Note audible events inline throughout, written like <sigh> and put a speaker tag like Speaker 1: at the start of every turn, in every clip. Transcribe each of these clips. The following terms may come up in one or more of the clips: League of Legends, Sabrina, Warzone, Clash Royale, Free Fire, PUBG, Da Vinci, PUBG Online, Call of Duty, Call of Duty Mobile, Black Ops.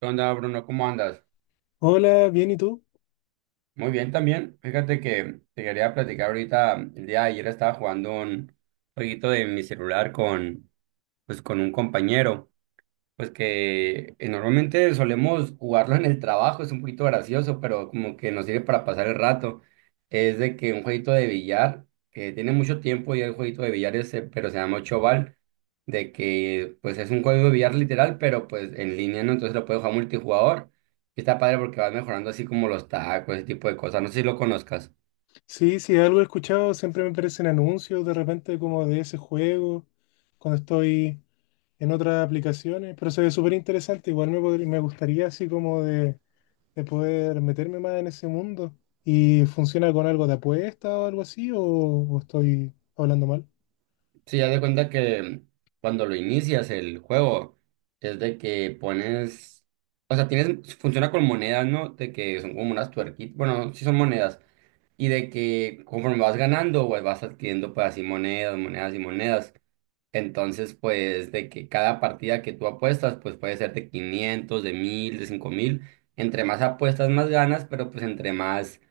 Speaker 1: ¿Qué onda, Bruno? ¿Cómo andas?
Speaker 2: Hola, bien, ¿y tú?
Speaker 1: Muy bien también. Fíjate que te quería platicar ahorita. El día de ayer estaba jugando un jueguito de mi celular pues, con un compañero. Pues que normalmente solemos jugarlo en el trabajo, es un poquito gracioso, pero como que nos sirve para pasar el rato. Es de que un jueguito de billar, que tiene mucho tiempo y el jueguito de billar ese, pero se llama ocho bal, de que pues es un juego de billar literal, pero pues en línea, ¿no? Entonces lo puedes jugar multijugador. Y está padre porque vas mejorando así como los tacos, ese tipo de cosas. No sé si lo conozcas.
Speaker 2: Sí, sí, algo he escuchado, siempre me aparecen anuncios de repente como de ese juego, cuando estoy en otras aplicaciones, pero se ve súper interesante, igual me, podría- me gustaría así como de poder meterme más en ese mundo. ¿Y funciona con algo de apuesta o algo así? ¿O, estoy hablando mal?
Speaker 1: Sí, haz de cuenta que cuando lo inicias el juego, es de que pones, o sea, tienes, funciona con monedas, ¿no? De que son como unas tuerquitas, bueno, sí son monedas, y de que conforme vas ganando, pues vas adquiriendo pues así monedas, monedas y monedas. Entonces, pues de que cada partida que tú apuestas, pues puede ser de 500, de 1000, de 5000. Entre más apuestas, más ganas, pero pues entre más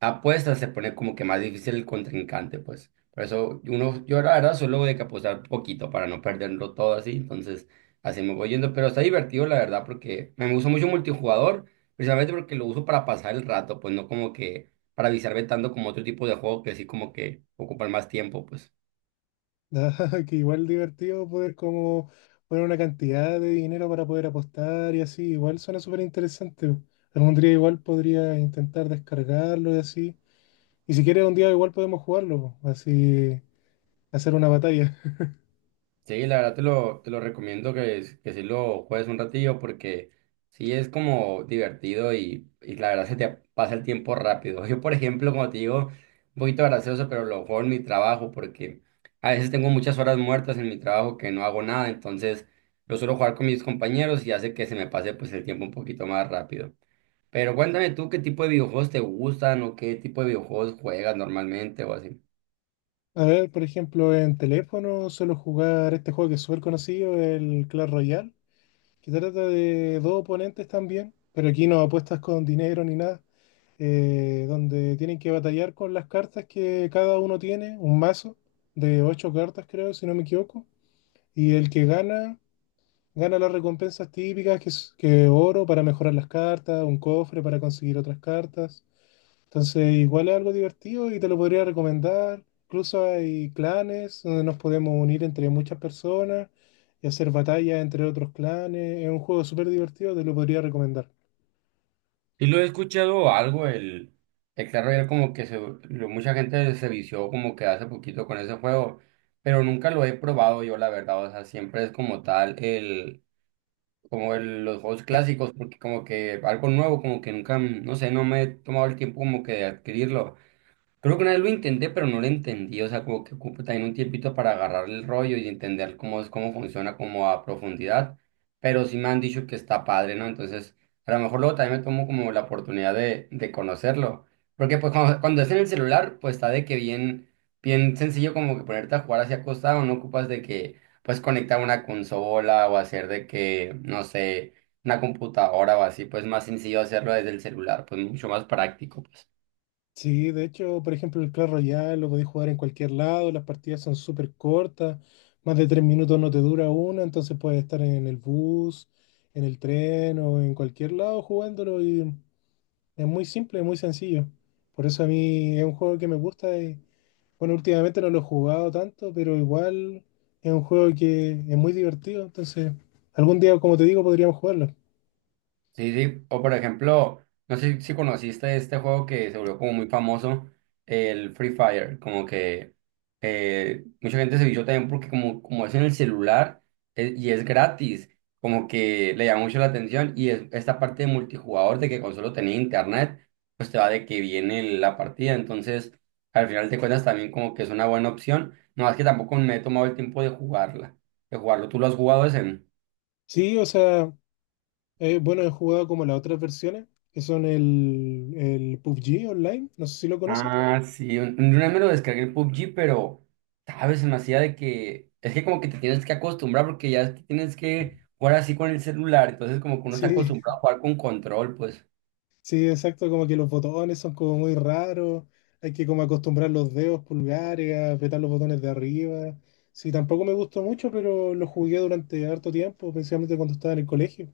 Speaker 1: apuestas se pone como que más difícil el contrincante, pues. Por eso uno, yo la verdad solo de que apostar poquito para no perderlo todo así, entonces así me voy yendo, pero está divertido la verdad porque me gusta mucho multijugador, precisamente porque lo uso para pasar el rato, pues no como que para avisarme tanto como otro tipo de juego que sí como que ocupan más tiempo, pues.
Speaker 2: <laughs> Nada, que igual divertido poder como poner una cantidad de dinero para poder apostar y así, igual suena súper interesante. Algún día igual podría intentar descargarlo y así. Y si quieres un día igual podemos jugarlo, po, así hacer una batalla.
Speaker 1: Sí, la verdad te lo recomiendo que sí lo juegues un ratillo porque sí es como divertido y la verdad se te pasa el tiempo rápido. <laughs> Yo, por ejemplo, como te digo, un poquito gracioso, pero lo juego en mi trabajo porque a veces tengo muchas horas muertas en mi trabajo que no hago nada, entonces lo suelo jugar con mis compañeros y hace que se me pase pues el tiempo un poquito más rápido. Pero cuéntame tú qué tipo de videojuegos te gustan o qué tipo de videojuegos juegas normalmente o así.
Speaker 2: <laughs> A ver, por ejemplo, en teléfono suelo jugar este juego que es súper conocido, el Clash Royale, que trata de dos oponentes también, pero aquí no apuestas con dinero ni nada, donde tienen que batallar con las cartas que cada uno tiene, un mazo de ocho cartas creo, si no me equivoco, y el que gana las recompensas típicas, que es que oro para mejorar las cartas, un cofre para conseguir otras cartas. Entonces, igual es algo divertido y te lo podría recomendar. Incluso hay clanes donde nos podemos unir entre muchas personas y hacer batallas entre otros clanes. Es un juego súper divertido, te lo podría recomendar.
Speaker 1: Y lo he escuchado algo, el Clash Royale como que se, lo- mucha gente se vició como que hace poquito con ese juego, pero nunca lo he probado yo, la verdad, o sea, siempre es como tal el, como el- los juegos clásicos, porque como que algo nuevo, como que nunca, no sé, no me he tomado el tiempo como que de adquirirlo. Creo que una vez lo intenté, pero no lo entendí. O sea, como que ocupa también un tiempito para agarrar el rollo y entender cómo es, cómo funciona, como a profundidad. Pero sí me han dicho que está padre, ¿no? Entonces, a lo mejor luego también me tomo como la oportunidad de conocerlo. Porque pues cuando es en el celular, pues está de que bien, bien sencillo como que ponerte a jugar hacia acostado, no ocupas de que pues conectar una consola o hacer de que, no sé, una computadora o así, pues más sencillo hacerlo desde el celular, pues mucho más práctico.
Speaker 2: Sí, de hecho, por ejemplo, el Clash Royale lo podéis jugar en cualquier lado, las partidas son súper cortas, más de tres minutos no te dura una, entonces puedes estar en el bus, en el tren o en cualquier lado jugándolo y es muy simple, muy sencillo. Por eso a mí es un juego que me gusta y, bueno, últimamente no lo he jugado tanto, pero igual es un juego que es muy divertido, entonces algún día, como te digo, podríamos jugarlo.
Speaker 1: Sí, sí, o por ejemplo, no sé si conociste este juego que se volvió como muy famoso, el Free Fire, como que mucha gente se vio también porque como, como es en el celular y es gratis, como que le llama mucho la atención y es, esta parte de multijugador de que con solo tener internet, pues te va de que viene la partida, entonces al final te cuentas también como que es una buena opción, no más que tampoco me he tomado el tiempo de jugarla, de jugarlo, ¿tú lo has jugado ese?
Speaker 2: Sí, o sea, bueno, he jugado como las otras versiones, que son el PUBG Online, no sé si lo conoces.
Speaker 1: Ah, sí, una vez me lo descargué el PUBG, pero, ¿sabes? Se me hacía de que, es que como que te tienes que acostumbrar porque ya es que tienes que jugar así con el celular, entonces como que uno está
Speaker 2: Sí,
Speaker 1: acostumbrado a jugar con control, pues.
Speaker 2: <laughs> sí, exacto, como que los botones son como muy raros, hay que como acostumbrar los dedos pulgares, a apretar los botones de arriba. Sí, tampoco me gustó mucho, pero lo jugué durante harto tiempo, principalmente cuando estaba en el colegio.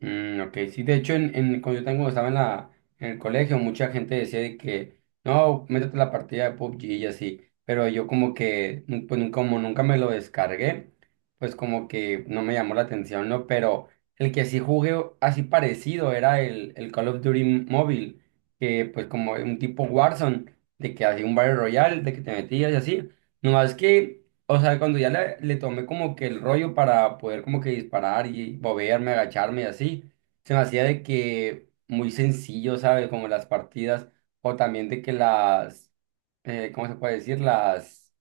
Speaker 1: Mm, ok, sí, de hecho, cuando yo tengo, estaba en la, en el colegio, mucha gente decía de que, no, métete a la partida de PUBG y así, pero yo como que, nu- pues nu- como nunca me lo descargué, pues como que no me llamó la atención, ¿no? Pero el que sí jugué así parecido era el, Call of Duty móvil, que pues como un tipo Warzone, de que hacía un Battle Royale, de que te metías y así, nomás que... O sea, cuando ya le tomé como que el rollo para poder como que disparar y moverme, agacharme y así, se me hacía de que muy sencillo, ¿sabes? Como las partidas o también de que las, ¿cómo se puede decir? Las,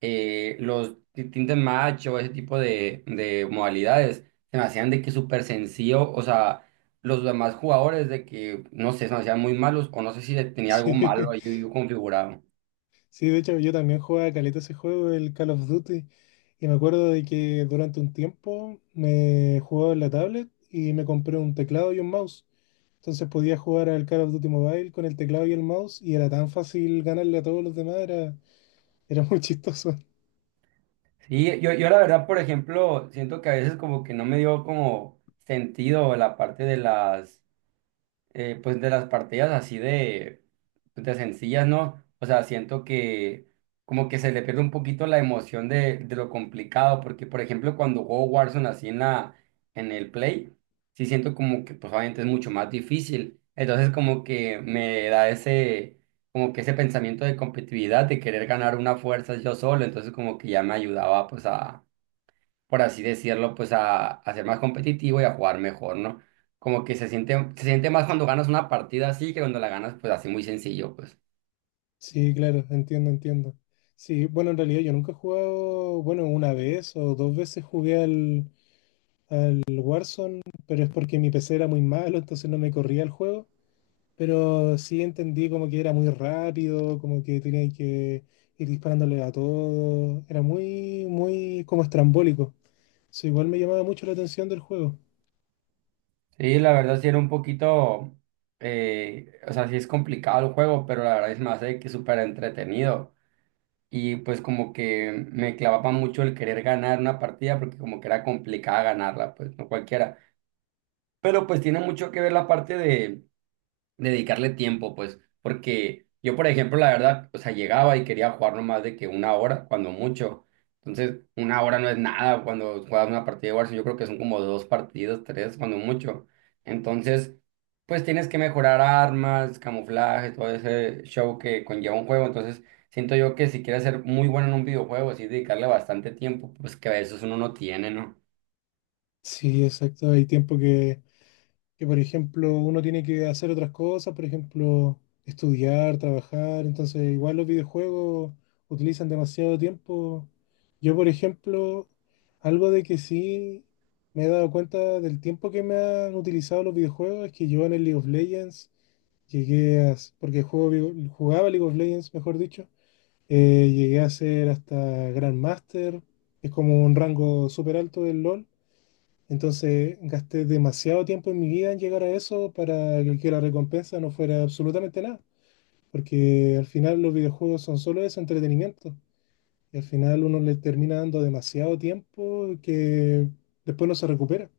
Speaker 1: los tintes match o ese tipo de modalidades, se me hacían de que súper sencillo, o sea, los demás jugadores de que, no sé, se me hacían muy malos o no sé si
Speaker 2: <laughs>
Speaker 1: tenía algo malo
Speaker 2: Sí.
Speaker 1: ahí yo, yo configurado.
Speaker 2: Sí, de hecho yo también jugaba caleta ese juego, el Call of Duty, y me acuerdo de que durante un tiempo me jugaba en la tablet y me compré un teclado y un mouse. Entonces podía jugar al Call of Duty Mobile con el teclado y el mouse y era tan fácil ganarle a todos los demás, era, era muy <laughs> chistoso.
Speaker 1: Sí, yo la verdad, por ejemplo, siento que a veces como que no me dio como sentido la parte de las pues de las partidas así de, pues, de sencillas, ¿no? O sea, siento que como que se le pierde un poquito la emoción de lo complicado, porque por ejemplo cuando juego Warzone así en la, en el Play, sí siento como que pues obviamente es mucho más difícil. Entonces como que me da ese, como que ese pensamiento de competitividad, de querer ganar una fuerza yo solo, entonces como que ya me ayudaba pues a por así decirlo, pues a ser más competitivo y a jugar mejor, ¿no? Como que se siente más cuando ganas una partida así que cuando la ganas, pues así muy sencillo, pues.
Speaker 2: Sí, claro, entiendo, entiendo. Sí, bueno, en realidad yo nunca he jugado, bueno, una vez o dos veces jugué al Warzone, pero es porque mi PC era muy malo, entonces no me corría el juego. Pero sí entendí como que era muy rápido, como que tenía que ir disparándole a todo. Era muy, muy como estrambólico. Eso igual me llamaba mucho la atención del juego.
Speaker 1: Sí, la verdad sí era un poquito, o sea, sí es complicado el juego, pero la verdad es más de que súper entretenido. Y pues como que me clavaba mucho el querer ganar una partida porque como que era complicada ganarla, pues no cualquiera. Pero pues tiene mucho que ver la parte de dedicarle tiempo, pues, porque yo, por ejemplo, la verdad, o sea, llegaba y quería jugar no más de que una hora, cuando mucho. Entonces, una hora no es nada cuando juegas una partida de Warzone, yo creo que son como dos partidos, tres, cuando mucho. Entonces, pues tienes que mejorar armas, camuflaje, todo ese show que conlleva un juego. Entonces, siento yo que si quieres ser muy bueno en un videojuego, sí dedicarle bastante tiempo, pues que a veces uno no tiene, ¿no?
Speaker 2: Sí, exacto. Hay tiempo que por ejemplo uno tiene que hacer otras cosas, por ejemplo, estudiar, trabajar, entonces igual los videojuegos utilizan demasiado tiempo. Yo, por ejemplo, algo de que sí me he dado cuenta del tiempo que me han utilizado los videojuegos es que yo en el League of Legends llegué a, porque juego, jugaba League of Legends, mejor dicho, llegué a ser hasta Grandmaster, que es como un rango súper alto del LoL. Entonces gasté demasiado tiempo en mi vida en llegar a eso para que la recompensa no fuera absolutamente nada, porque al final los videojuegos son solo eso, entretenimiento. Y al final uno le termina dando demasiado tiempo que después no se recupera.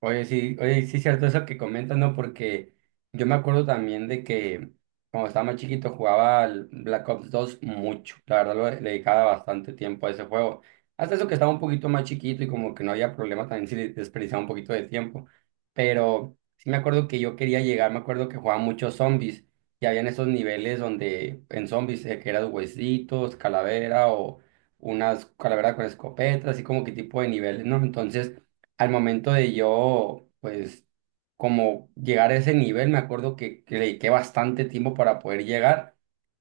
Speaker 1: Oye, sí es cierto eso que comentas, ¿no? Porque yo me acuerdo también de que cuando estaba más chiquito jugaba al Black Ops 2 mucho. La verdad le dedicaba bastante tiempo a ese juego. Hasta eso que estaba un poquito más chiquito y como que no había problema también si desperdiciaba un poquito de tiempo. Pero sí me acuerdo que yo quería llegar, me acuerdo que jugaba muchos zombies y habían esos niveles donde en zombies que eran huesitos, calavera o unas calaveras con escopetas, así como que tipo de niveles, ¿no? Entonces al momento de yo, pues, como llegar a ese nivel, me acuerdo que le dediqué bastante tiempo para poder llegar.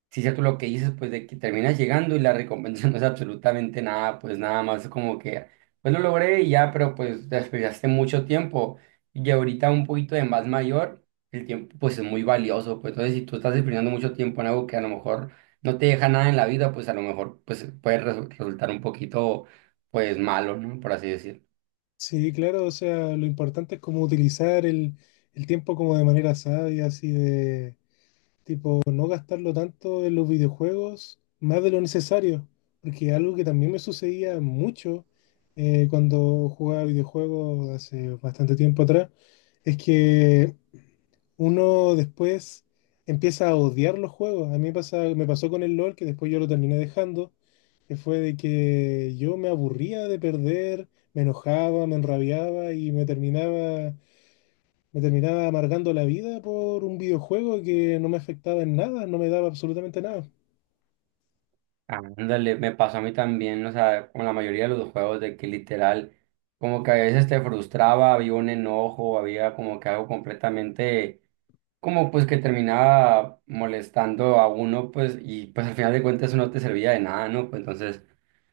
Speaker 1: Si es cierto lo que dices, pues, de que terminas llegando y la recompensa <laughs> no es absolutamente nada, pues, nada más como que, pues, lo logré y ya, pero, pues, desperdiciaste mucho tiempo. Y ahorita un poquito de más mayor, el tiempo, pues, es muy valioso, pues, entonces, si tú estás desperdiciando mucho tiempo en algo que a lo mejor no te deja nada en la vida, pues, a lo mejor, pues, puede resultar un poquito, pues, malo, ¿no? Por así decirlo.
Speaker 2: Sí, claro, o sea, lo importante es como utilizar el tiempo como de manera sabia, así de tipo, no gastarlo tanto en los videojuegos, más de lo necesario, porque algo que también me sucedía mucho cuando jugaba videojuegos hace bastante tiempo atrás, es que uno después empieza a odiar los juegos. A mí me pasa, me pasó con el LOL, que después yo lo terminé dejando, que fue de que yo me aburría de perder, me enojaba, me enrabiaba y me terminaba amargando la vida por un videojuego que no me afectaba en nada, no me daba absolutamente nada.
Speaker 1: Ándale, me pasó a mí también, o sea, con la mayoría de los juegos de que literal, como que a veces te frustraba, había un enojo, había como que algo completamente, como pues que terminaba molestando a uno, pues, y pues al final de cuentas eso no te servía de nada, ¿no? Pues entonces,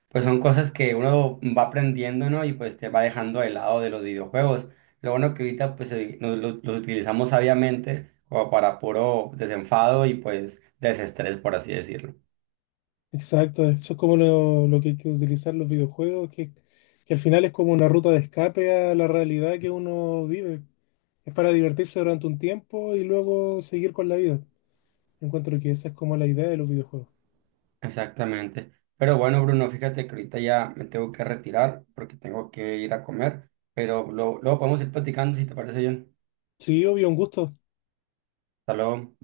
Speaker 1: pues son cosas que uno va aprendiendo, ¿no? Y pues te va dejando de lado de los videojuegos. Lo bueno que ahorita pues los utilizamos sabiamente como para puro desenfado y pues desestrés, por así decirlo.
Speaker 2: Exacto, eso es como lo que hay que utilizar los videojuegos, que al final es como una ruta de escape a la realidad que uno vive. Es para divertirse durante un tiempo y luego seguir con la vida. Encuentro que esa es como la idea de los videojuegos.
Speaker 1: Exactamente. Pero bueno, Bruno, fíjate que ahorita ya me tengo que retirar porque tengo que ir a comer, pero luego podemos ir platicando si te parece bien.
Speaker 2: Sí, obvio, un gusto.
Speaker 1: Hasta luego.